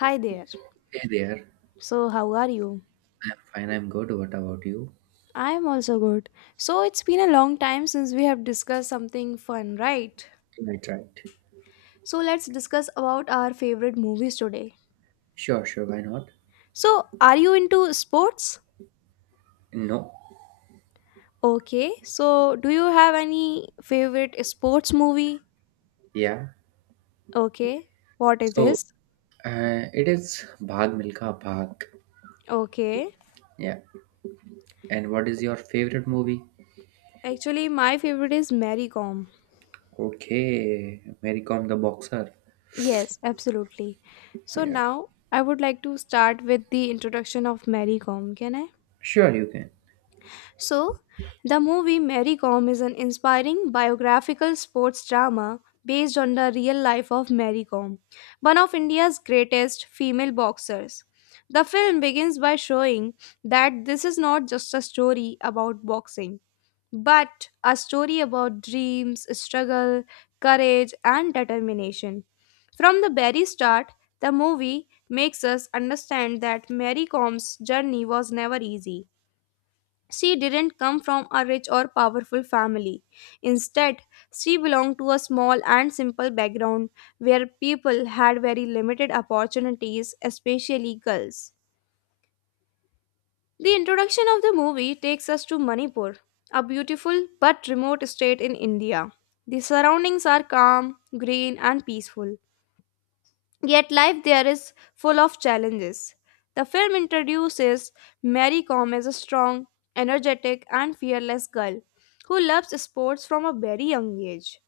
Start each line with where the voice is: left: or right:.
left: Hi there.
right: Hey there.
left: So, how are you?
right: I'm fine, I'm good. What about you?
left: I am also good. So, it's been a long time since we have discussed something fun, right?
right: Right, right.
left: So, let's discuss about our favorite movies today.
right: Sure, sure, why not?
left: So, are you into sports?
right: No.
left: Okay. So, do you have any favorite sports movie?
right: Yeah.
left: Okay. What it
right: So,
left: is?
right: it is Bhag Milka Bhag.
left: Okay.
right: Yeah. And what is your favorite movie?
left: Actually, my favorite is Mary Kom.
right: Okay. Mary Kom the Boxer.
left: Yes, absolutely. So,
right: Yeah.
left: now I would like to start with the introduction of Mary Kom. Can I?
right: Sure, you can.
left: So, the movie Mary Kom is an inspiring biographical sports drama based on the real life of Mary Kom, one of India's greatest female boxers. The film begins by showing that this is not just a story about boxing, but a story about dreams, struggle, courage, and determination. From the very start, the movie makes us understand that Mary Kom's journey was never easy. She didn't come from a rich or powerful family. Instead, she belonged to a small and simple background where people had very limited opportunities, especially girls. The introduction of the movie takes us to Manipur, a beautiful but remote state in India. The surroundings are calm, green, and peaceful. Yet life there is full of challenges. The film introduces Mary Com as a strong, energetic, and fearless girl who loves sports from a very young age.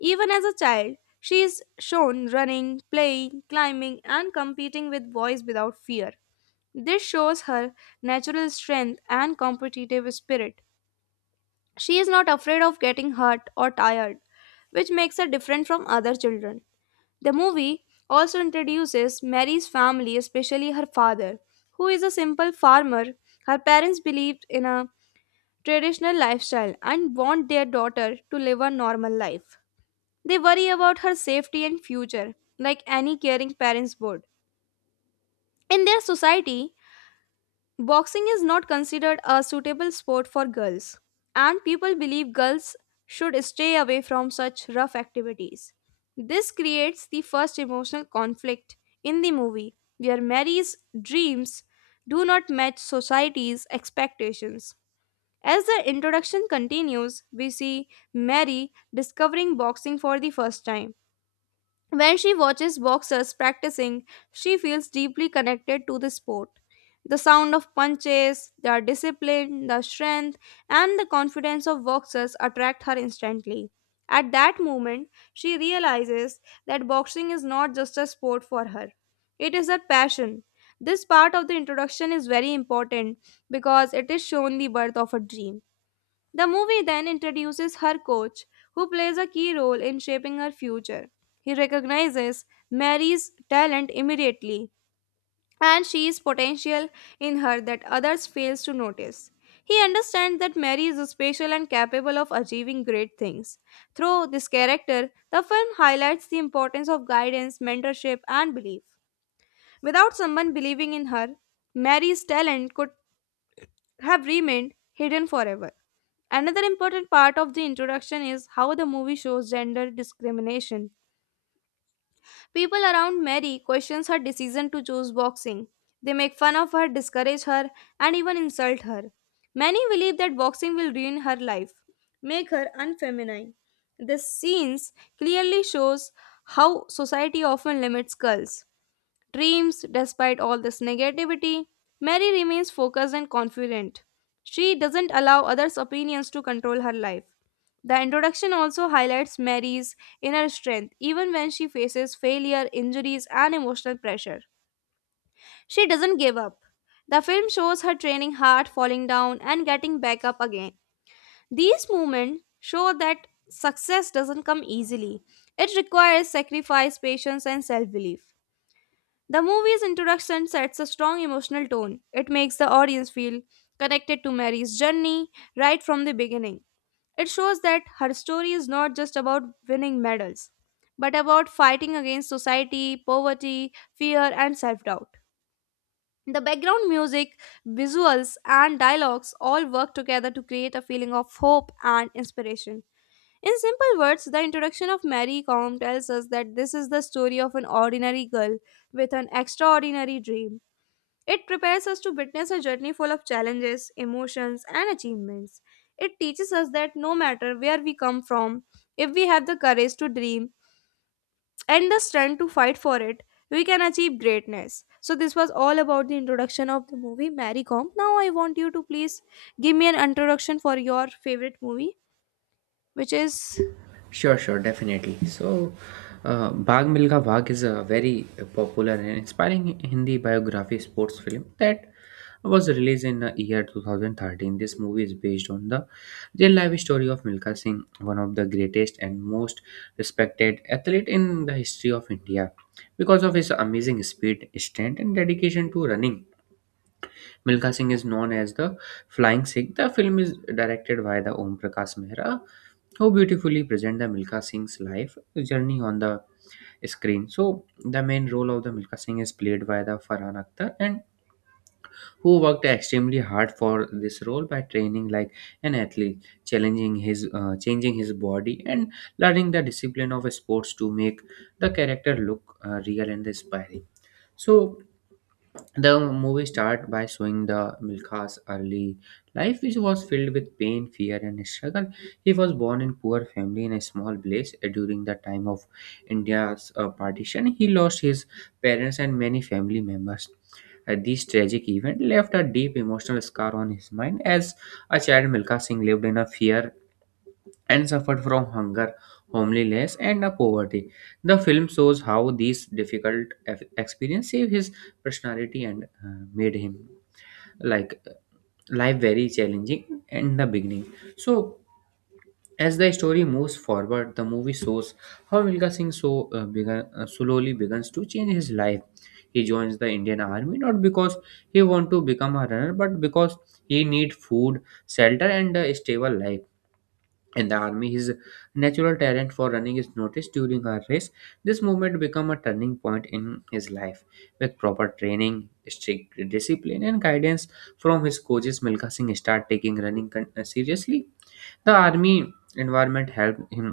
left: Even as a child, she is shown running, playing, climbing, and competing with boys without fear. This shows her natural strength and competitive spirit. She is not afraid of getting hurt or tired, which makes her different from other children. The movie also introduces Mary's family, especially her father, who is a simple farmer. Her parents believed in a traditional lifestyle and want their daughter to live a normal life. They worry about her safety and future, like any caring parents would. In their society, boxing is not considered a suitable sport for girls, and people believe girls should stay away from such rough activities. This creates the first emotional conflict in the movie, where Mary's dreams do not match society's expectations. As the introduction continues, we see Mary discovering boxing for the first time. When she watches boxers practicing, she feels deeply connected to the sport. The sound of punches, their discipline, the strength, and the confidence of boxers attract her instantly. At that moment, she realizes that boxing is not just a sport for her, it is her passion. This part of the introduction is very important because it is shown the birth of a dream. The movie then introduces her coach, who plays a key role in shaping her future. He recognizes Mary's talent immediately and she is potential in her that others fails to notice. He understands that Mary is special and capable of achieving great things. Through this character, the film highlights the importance of guidance, mentorship, and belief. Without someone believing in her, Mary's talent could have remained hidden forever. Another important part of the introduction is how the movie shows gender discrimination. People around Mary questions her decision to choose boxing. They make fun of her, discourage her, and even insult her. Many believe that boxing will ruin her life, make her unfeminine. This scenes clearly shows how society often limits girls dreams despite all this negativity. Mary remains focused and confident. She doesn't allow others' opinions to control her life. The introduction also highlights Mary's inner strength, even when she faces failure, injuries, and emotional pressure. She doesn't give up. The film shows her training hard, falling down, and getting back up again. These moments show that success doesn't come easily, it requires sacrifice, patience, and self belief. The movie's introduction sets a strong emotional tone. It makes the audience feel connected to Mary's journey right from the beginning. It shows that her story is not just about winning medals, but about fighting against society, poverty, fear, and self doubt. The background music, visuals, and dialogues all work together to create a feeling of hope and inspiration. In simple words, the introduction of Mary Com tells us that this is the story of an ordinary girl with an extraordinary dream. It prepares us to witness a journey full of challenges, emotions, and achievements. It teaches us that no matter where we come from, if we have the courage to dream and the strength to fight for it, we can achieve greatness. So, this was all about the introduction of the movie Mary Kom. Now, I want you to please give me an introduction for your favorite movie, which is.
right: Sure, sure, definitely. So, Bhag Milkha Bhag is a very popular and inspiring Hindi biography sports film that was released in the year 2013. This movie is based on the real life story of Milkha Singh, one of the greatest and most respected athlete in the history of India. Because of his amazing speed, strength, and dedication to running, Milkha Singh is known as the Flying Sikh. The film is directed by the Om Prakash Mehra how beautifully present the Milka Singh's life journey on the screen. So the main role of the Milka Singh is played by the Farhan Akhtar and who worked extremely hard for this role by training like an athlete, challenging his changing his body and learning the discipline of sports to make the character look real and inspiring. So the movie starts by showing the Milkha's early life, which was filled with pain, fear, and struggle. He was born in poor family in a small village during the time of India's partition. He lost his parents and many family members. This tragic event left a deep emotional scar on his mind. As a child, Milkha Singh lived in a fear and suffered from hunger, homelessness, and poverty. The film shows how these difficult experiences saved his personality and made him like life very challenging in the beginning. So as the story moves forward, the movie shows how Milka Singh so slowly begins to change his life. He joins the Indian Army not because he want to become a runner, but because he need food, shelter, and a stable life in the army. His natural talent for running is noticed during a race. This movement became a turning point in his life with proper training, strict discipline, and guidance from his coaches. Milka Singh started taking running seriously. The army environment helped him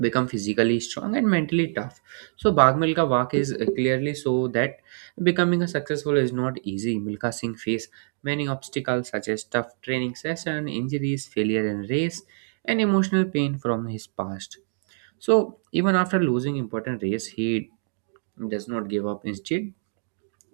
right: become physically strong and mentally tough. So Bag Milka Walk is clearly so that becoming a successful is not easy. Milka Singh faced many obstacles such as tough training session, injuries, failure in race, and emotional pain from his past. So even after losing important race, he does not give up. Instead,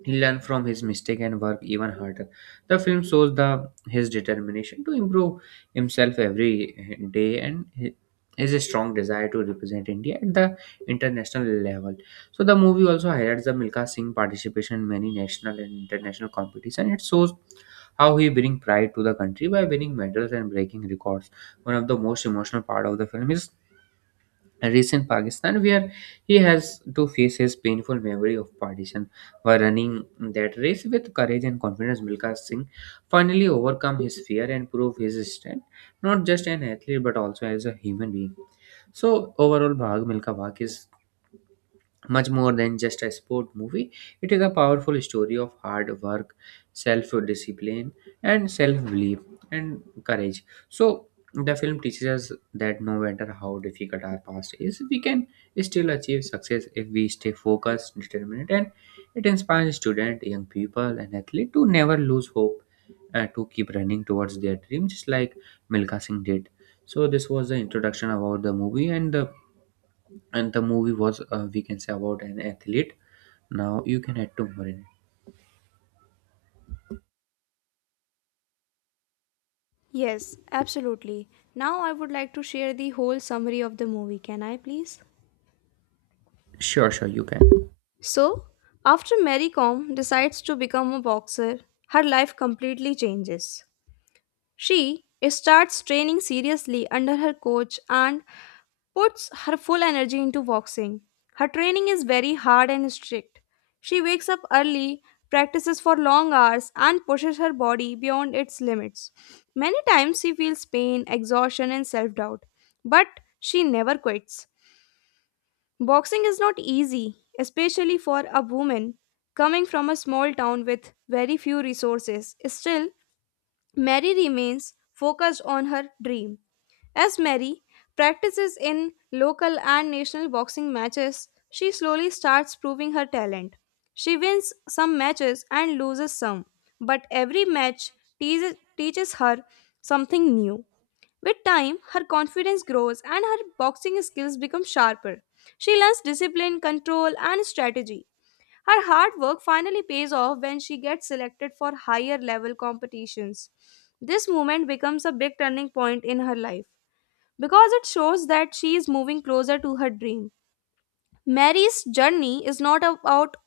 right: he learned from his mistake and worked even harder. The film shows the his determination to improve himself every day and his strong desire to represent India at the international level. So the movie also highlights the Milka Singh participation in many national and international competitions. It shows how he bring pride to the country by winning medals and breaking records. One of the most emotional part of the film is recent Pakistan, where he has to face his painful memory of partition. While running that race with courage and confidence, Milka Singh finally overcome his fear and prove his strength, not just an athlete but also as a human being. So overall, Bhag Milka Bhag is much more than just a sport movie. It is a powerful story of hard work, self discipline, and self belief and courage. So, the film teaches us that no matter how difficult our past is, we can still achieve success if we stay focused, determined, and it inspires students, young people, and athletes to never lose hope and to keep running towards their dreams, just like Milka Singh did. So, this was the introduction about the movie and the movie was we can say about an athlete. Now you can add two more in.
left: Yes, absolutely. Now, I would like to share the whole summary of the movie. Can I please?
right: Sure, sure, you can.
left: So, after Mary Comb decides to become a boxer, her life completely changes. She starts training seriously under her coach and puts her full energy into boxing. Her training is very hard and strict. She wakes up early, practices for long hours, and pushes her body beyond its limits. Many times she feels pain, exhaustion, and self doubt, but she never quits. Boxing is not easy, especially for a woman coming from a small town with very few resources. Still, Mary remains focused on her dream. As Mary practices in local and national boxing matches, she slowly starts proving her talent. She wins some matches and loses some, but every match teaches her something new. With time, her confidence grows and her boxing skills become sharper. She learns discipline, control, and strategy. Her hard work finally pays off when she gets selected for higher level competitions. This moment becomes a big turning point in her life because it shows that she is moving closer to her dream. Mary's journey is not about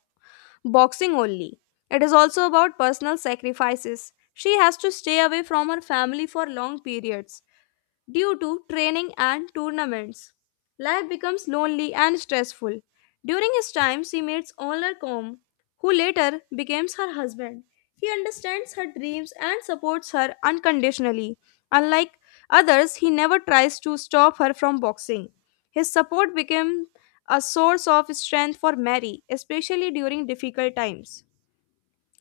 left: boxing only, it is also about personal sacrifices. She has to stay away from her family for long periods due to training and tournaments. Life becomes lonely and stressful. During his time, she meets Honor, who later becomes her husband. He understands her dreams and supports her unconditionally. Unlike others, he never tries to stop her from boxing. His support became a source of strength for Mary, especially during difficult times.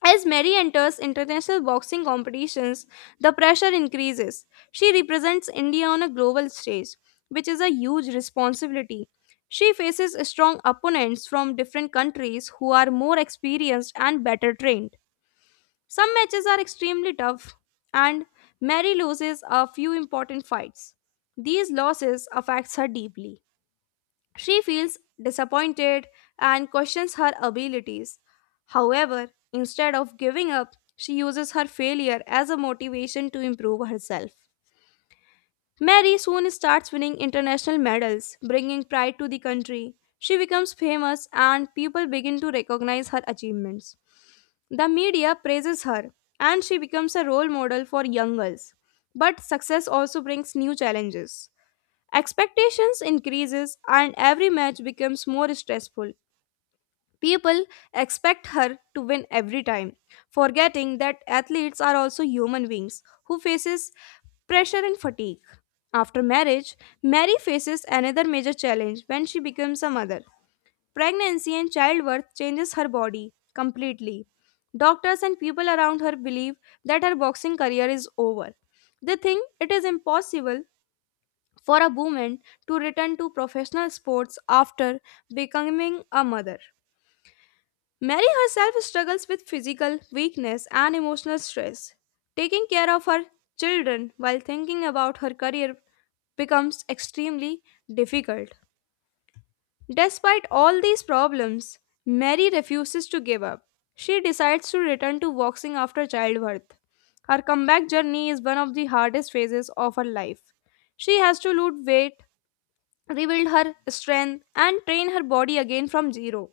left: As Mary enters international boxing competitions, the pressure increases. She represents India on a global stage, which is a huge responsibility. She faces strong opponents from different countries who are more experienced and better trained. Some matches are extremely tough, and Mary loses a few important fights. These losses affects her deeply. She feels disappointed and questions her abilities. However, instead of giving up, she uses her failure as a motivation to improve herself. Mary soon starts winning international medals, bringing pride to the country. She becomes famous and people begin to recognize her achievements. The media praises her and she becomes a role model for young girls. But success also brings new challenges. Expectations increases and every match becomes more stressful. People expect her to win every time, forgetting that athletes are also human beings who faces pressure and fatigue. After marriage, Mary faces another major challenge when she becomes a mother. Pregnancy and childbirth changes her body completely. Doctors and people around her believe that her boxing career is over. They think it is impossible for a woman to return to professional sports after becoming a mother. Mary herself struggles with physical weakness and emotional stress. Taking care of her children while thinking about her career becomes extremely difficult. Despite all these problems, Mary refuses to give up. She decides to return to boxing after childbirth. Her comeback journey is one of the hardest phases of her life. She has to lose weight, rebuild her strength, and train her body again from zero.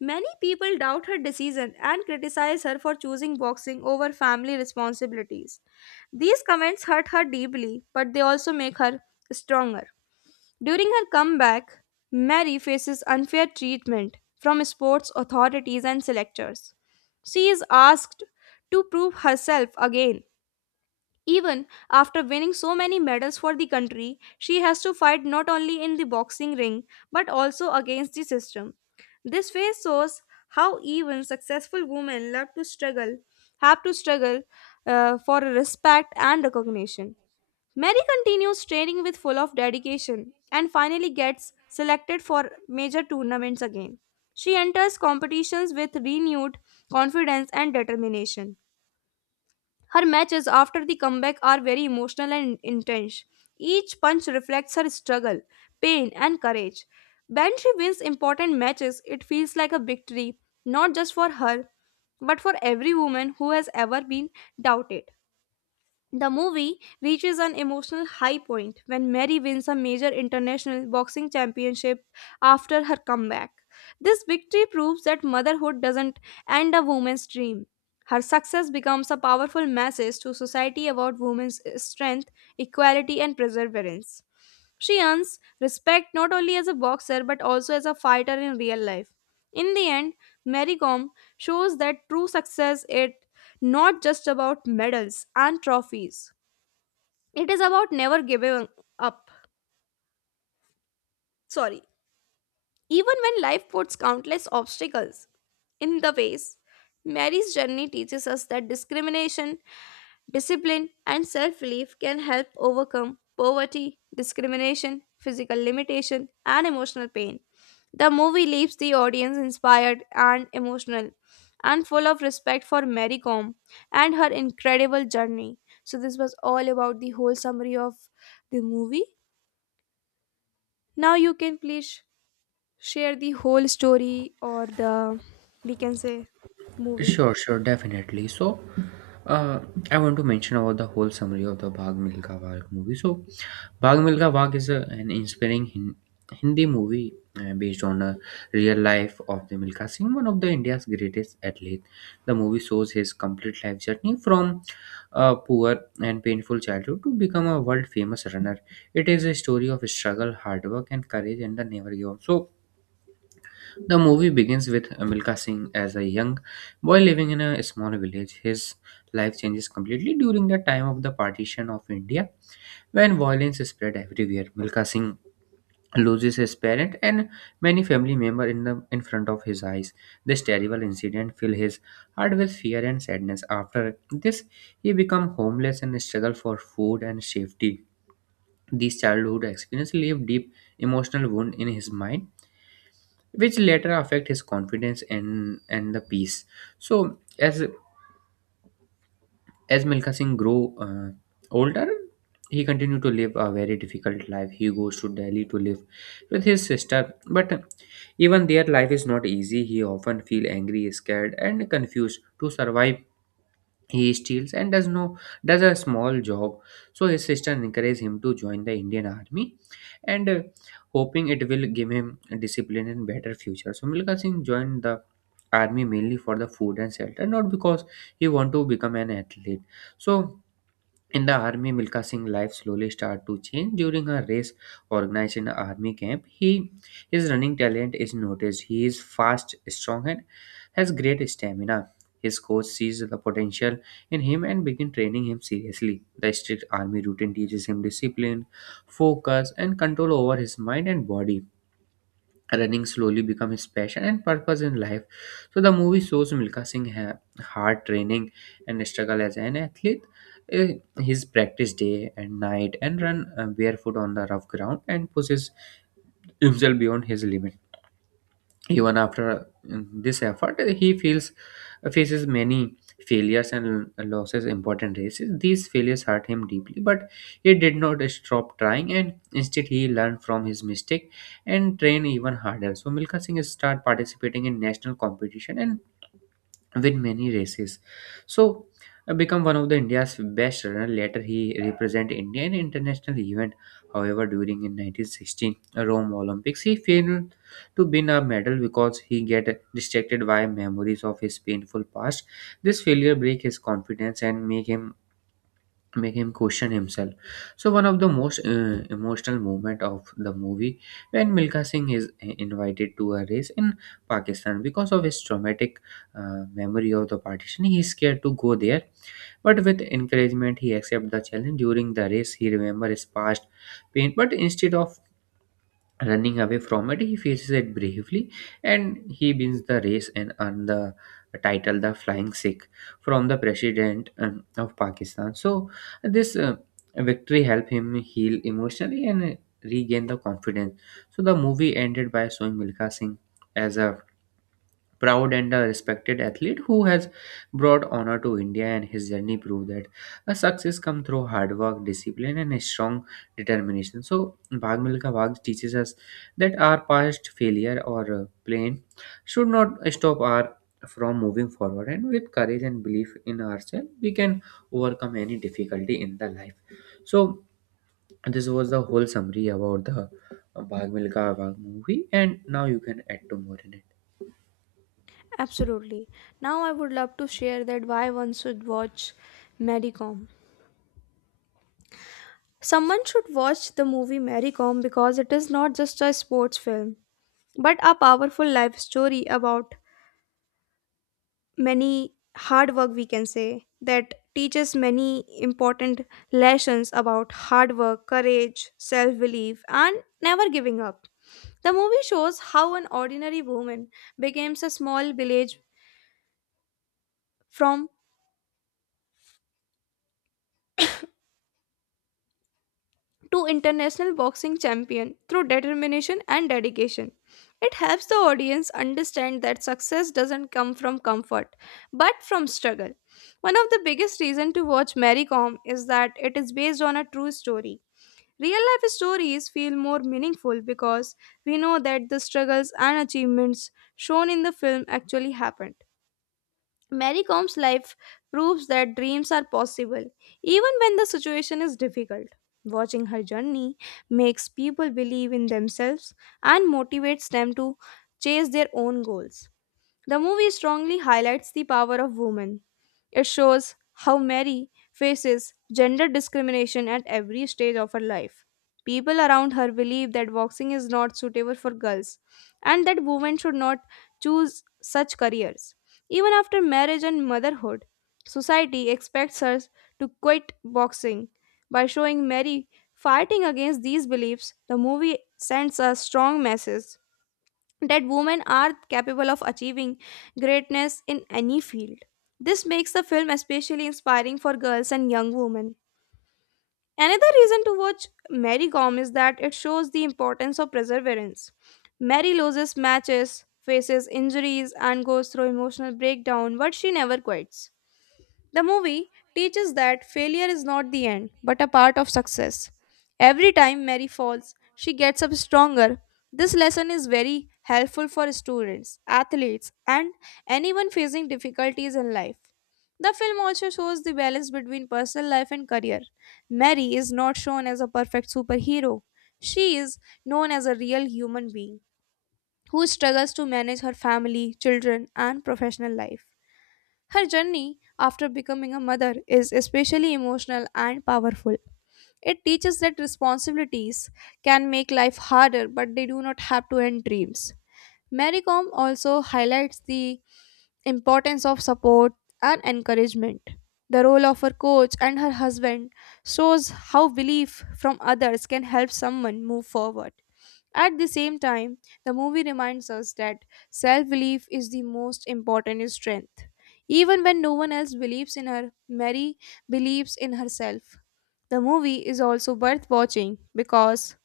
left: Many people doubt her decision and criticize her for choosing boxing over family responsibilities. These comments hurt her deeply, but they also make her stronger. During her comeback, Mary faces unfair treatment from sports authorities and selectors. She is asked to prove herself again. Even after winning so many medals for the country, she has to fight not only in the boxing ring but also against the system. This phase shows how even successful women have to struggle for respect and recognition. Mary continues training with full of dedication and finally gets selected for major tournaments again. She enters competitions with renewed confidence and determination. Her matches after the comeback are very emotional and intense. Each punch reflects her struggle, pain, and courage. When she wins important matches, it feels like a victory, not just for her, but for every woman who has ever been doubted. The movie reaches an emotional high point when Mary wins a major international boxing championship after her comeback. This victory proves that motherhood doesn't end a woman's dream. Her success becomes a powerful message to society about women's strength, equality, and perseverance. She earns respect not only as a boxer but also as a fighter in real life. In the end, Marycom shows that true success is not just about medals and trophies. It is about never giving up. Sorry. Even when life puts countless obstacles in the ways, Mary's journey teaches us that discrimination Discipline and self belief can help overcome poverty, discrimination, physical limitation, and emotional pain. The movie leaves the audience inspired and emotional and full of respect for Mary Kom and her incredible journey. So, this was all about the whole summary of the movie. Now, you can please share the whole story or the, we can say, movie.
right: Sure, sure, definitely. So, uh, I want to mention about the whole summary of the Bhag Milka Bhag movie. So Bhag Milkha Bhag is an inspiring Hindi movie based on a real life of the Milkha Singh, one of the India's greatest athletes. The movie shows his complete life journey from a poor and painful childhood to become a world famous runner. It is a story of struggle, hard work, and courage, and the never give up. So the movie begins with Milkha Singh as a young boy living in a small village. His life changes completely during the time of the partition of India when violence spread everywhere. Milkha Singh loses his parent and many family member in front of his eyes. This terrible incident fill his heart with fear and sadness. After this he become homeless and struggle for food and safety. These childhood experiences leave deep emotional wound in his mind, which later affect his confidence and the peace. So, as Milkha Singh grew older, he continued to live a very difficult life. He goes to Delhi to live with his sister, but even their life is not easy. He often feel angry, scared, and confused. To survive he steals and does no does a small job. So his sister encourages him to join the Indian Army, and hoping it will give him discipline and better future. So Milka Singh joined the army mainly for the food and shelter, not because he want to become an athlete. So in the army, Milka Singh's life slowly started to change. During a race organized in an army camp, his running talent is noticed. He is fast, strong, and has great stamina. His coach sees the potential in him and begin training him seriously. The strict army routine teaches him discipline, focus, and control over his mind and body. Running slowly become his passion and purpose in life. So the movie shows Milka Singh hard training and struggle as an athlete. Uh, His practice day and night and run barefoot on the rough ground and pushes himself beyond his limits even after uh, this effort he feels faces many failures and losses important races. These failures hurt him deeply but he did not stop trying, and instead he learned from his mistake and trained even harder. So Milka Singh start participating in national competition and win many races. So become one of the India's best runner. Later he represent India in international event. However, during in 1916 Rome Olympics, he failed to win a medal because he get distracted by memories of his painful past. This failure break his confidence and make him question himself. So one of the most emotional moment of the movie when Milka Singh is invited to a race in Pakistan. Because of his traumatic memory of the partition he is scared to go there, but with encouragement he accepts the challenge. During the race he remembers his past pain, but instead of running away from it, he faces it bravely and he wins the race and earns the title the Flying Sikh from the President of Pakistan. So, this victory helped him heal emotionally and regain the confidence. So, the movie ended by showing Milka Singh as a proud and a respected athlete who has brought honor to India, and his journey proved that a success comes through hard work, discipline, and a strong determination. So Bhag Milka Bhag teaches us that our past failure or pain should not stop our from moving forward, and with courage and belief in ourselves we can overcome any difficulty in the life. So this was the whole summary about the Bhag Milka Bhag movie, and now you can add to more in it.
left: Absolutely. Now I would love to share that why one should watch Mary Kom. Someone should watch the movie Mary Kom because it is not just a sports film, but a powerful life story about many hard work we can say that teaches many important lessons about hard work, courage, self-belief and never giving up. The movie shows how an ordinary woman becomes a small village from to international boxing champion through determination and dedication. It helps the audience understand that success doesn't come from comfort but from struggle. One of the biggest reasons to watch Mary Kom is that it is based on a true story. Real life stories feel more meaningful because we know that the struggles and achievements shown in the film actually happened. Mary Com's life proves that dreams are possible, even when the situation is difficult. Watching her journey makes people believe in themselves and motivates them to chase their own goals. The movie strongly highlights the power of women. It shows how Mary faces gender discrimination at every stage of her life. People around her believe that boxing is not suitable for girls and that women should not choose such careers. Even after marriage and motherhood, society expects her to quit boxing. By showing Mary fighting against these beliefs, the movie sends a strong message that women are capable of achieving greatness in any field. This makes the film especially inspiring for girls and young women. Another reason to watch Mary Gom is that it shows the importance of perseverance. Mary loses matches, faces injuries, and goes through emotional breakdown, but she never quits. The movie teaches that failure is not the end, but a part of success. Every time Mary falls, she gets up stronger. This lesson is very helpful for students, athletes, and anyone facing difficulties in life. The film also shows the balance between personal life and career. Mary is not shown as a perfect superhero, she is known as a real human being who struggles to manage her family, children, and professional life. Her journey after becoming a mother is especially emotional and powerful. It teaches that responsibilities can make life harder, but they do not have to end dreams. Mary Kom also highlights the importance of support and encouragement. The role of her coach and her husband shows how belief from others can help someone move forward. At the same time, the movie reminds us that self belief is the most important strength. Even when no one else believes in her, Mary believes in herself. The movie is also worth watching because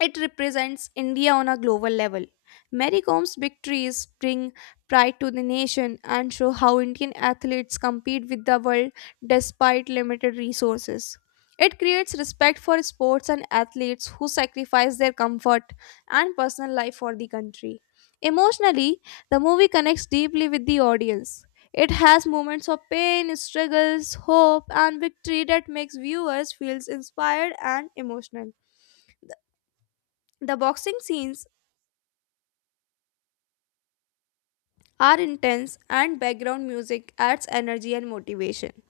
left: it represents India on a global level. Mary Com's victories bring pride to the nation and show how Indian athletes compete with the world despite limited resources. It creates respect for sports and athletes who sacrifice their comfort and personal life for the country. Emotionally, the movie connects deeply with the audience. It has moments of pain, struggles, hope, and victory that makes viewers feel inspired and emotional. The boxing scenes are intense and background music adds energy and motivation.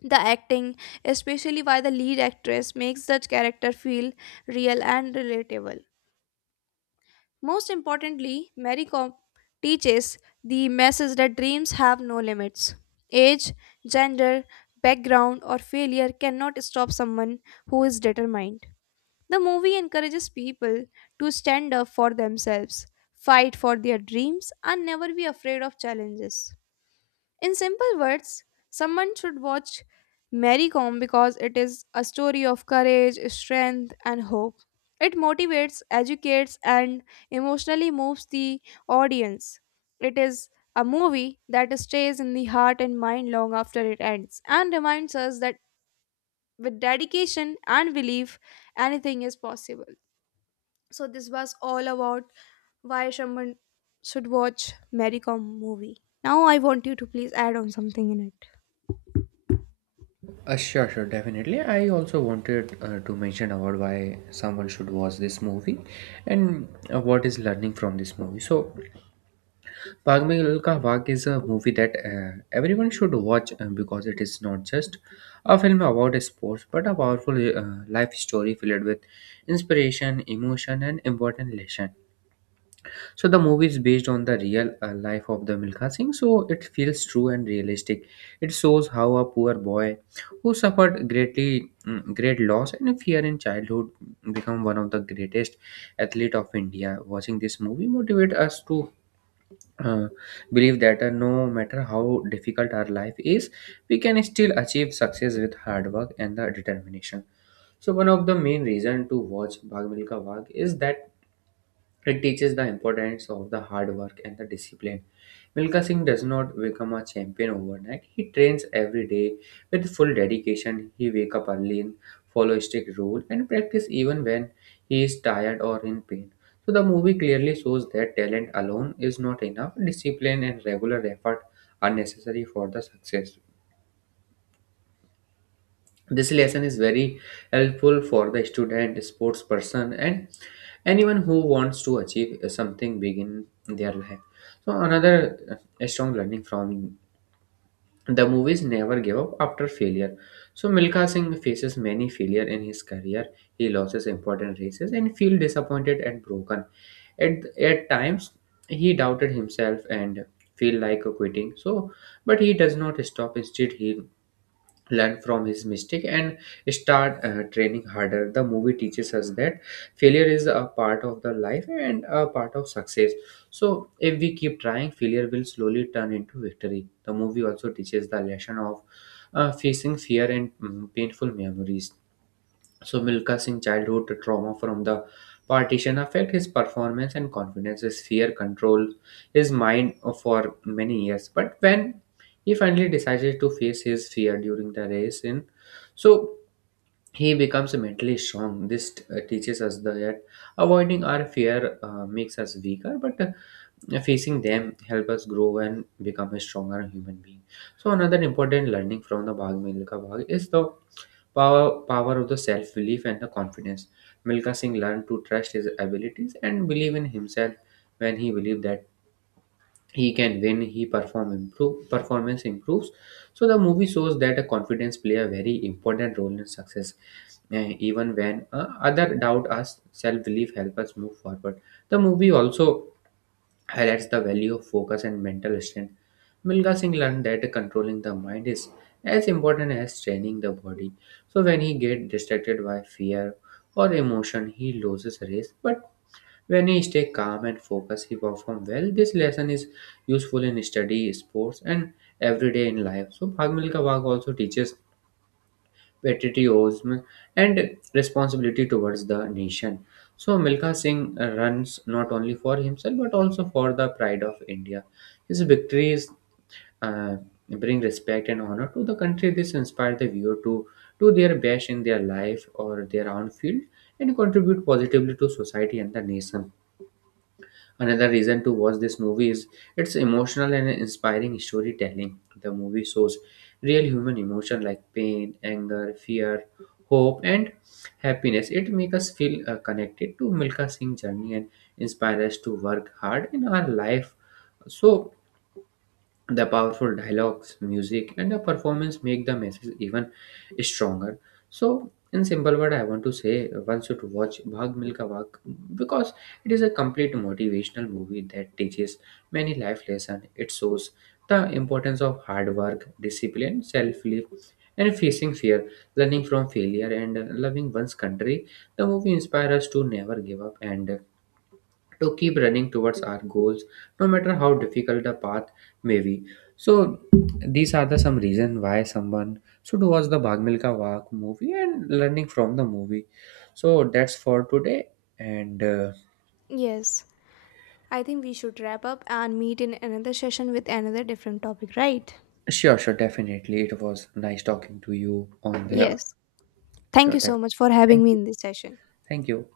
left: The acting, especially by the lead actress, makes the character feel real and relatable. Most importantly, Mary Comp teaches the message that dreams have no limits. Age, gender, background, or failure cannot stop someone who is determined. The movie encourages people to stand up for themselves, fight for their dreams, and never be afraid of challenges. In simple words, someone should watch Mary Kom because it is a story of courage, strength, and hope. It motivates, educates, and emotionally moves the audience. It is a movie that stays in the heart and mind long after it ends and reminds us that with dedication and belief, anything is possible. So this was all about why someone should watch Mary Kom movie. Now I want you to please add on something in it.
right: Sure, sure, definitely. I also wanted to mention about why someone should watch this movie and what is learning from this movie. So, Bhag Milka Bhag is a movie that everyone should watch because it is not just a film about sports but a powerful life story filled with inspiration, emotion, and important lesson. So the movie is based on the real life of the Milkha Singh, so it feels true and realistic. It shows how a poor boy who suffered great loss and fear in childhood become one of the greatest athlete of India. Watching this movie motivate us to uh, believe that no matter how difficult our life is, we can still achieve success with hard work and the determination. So one of the main reason to watch Bhag Milkha Bhag is that it teaches the importance of the hard work and the discipline. Milka Singh does not become a champion overnight. He trains every day with full dedication. He wake up early, and follow strict rule, and practice even when he is tired or in pain. So the movie clearly shows that talent alone is not enough. Discipline and regular effort are necessary for the success. This lesson is very helpful for the student, sports person, and anyone who wants to achieve something big in their life. So another strong learning from the movies never give up after failure. So Milka Singh faces many failure in his career. He loses important races and feel disappointed and broken. At times he doubted himself and feel like quitting. So but he does not stop. Instead he learn from his mistake and start training harder. The movie teaches us that failure is a part of the life and a part of success. So if we keep trying, failure will slowly turn into victory. The movie also teaches the lesson of facing fear and painful memories. So Milka Singh childhood trauma from the partition affect his performance and confidence. His fear control his mind for many years. But when he finally decided to face his fear during the race in so he becomes mentally strong. This teaches us that avoiding our fear makes us weaker, but facing them help us grow and become a stronger human being. So another important learning from the Bhag Milka Bhag is the power power of the self belief and the confidence. Milka Singh learned to trust his abilities and believe in himself. When he believed that he can win, he performance improves. So the movie shows that a confidence play a very important role in success. Even when other doubt us, self-belief help us move forward. The movie also highlights the value of focus and mental strength. Milka Singh learned that controlling the mind is as important as training the body. So when he get distracted by fear or emotion, he loses race, but when he stays calm and focused, he performs well. This lesson is useful in study, sports, and everyday in life. So, Bhag Milka Bhag also teaches patriotism and responsibility towards the nation. So, Milka Singh runs not only for himself but also for the pride of India. His victories uh, bring respect and honor to the country. This inspires the viewer to do their best in their life or their own field and contribute positively to society and the nation. Another reason to watch this movie is its emotional and inspiring storytelling. The movie shows real human emotion like pain, anger, fear, hope, and happiness. It makes us feel connected to Milka Singh's journey and inspires us to work hard in our life. So the powerful dialogues, music, and the performance make the message even stronger. So, in simple word, I want to say one should watch Bhag Milka Bhag because it is a complete motivational movie that teaches many life lessons. It shows the importance of hard work, discipline, self-belief, and facing fear, learning from failure, and loving one's country. The movie inspires us to never give up and to keep running towards our goals no matter how difficult the path may be. So these are the some reason why someone should watch the Bhag Milka Walk movie and learning from the movie. So that's for today and
left: Yes, I think we should wrap up and meet in another session with another different topic, right?
right: sure. Definitely, it was nice talking to you on the
left: Yes. Thank
right: sure
left: you so much for having
right: thank
left: me
right: you.
left: in this session.
right: Thank you.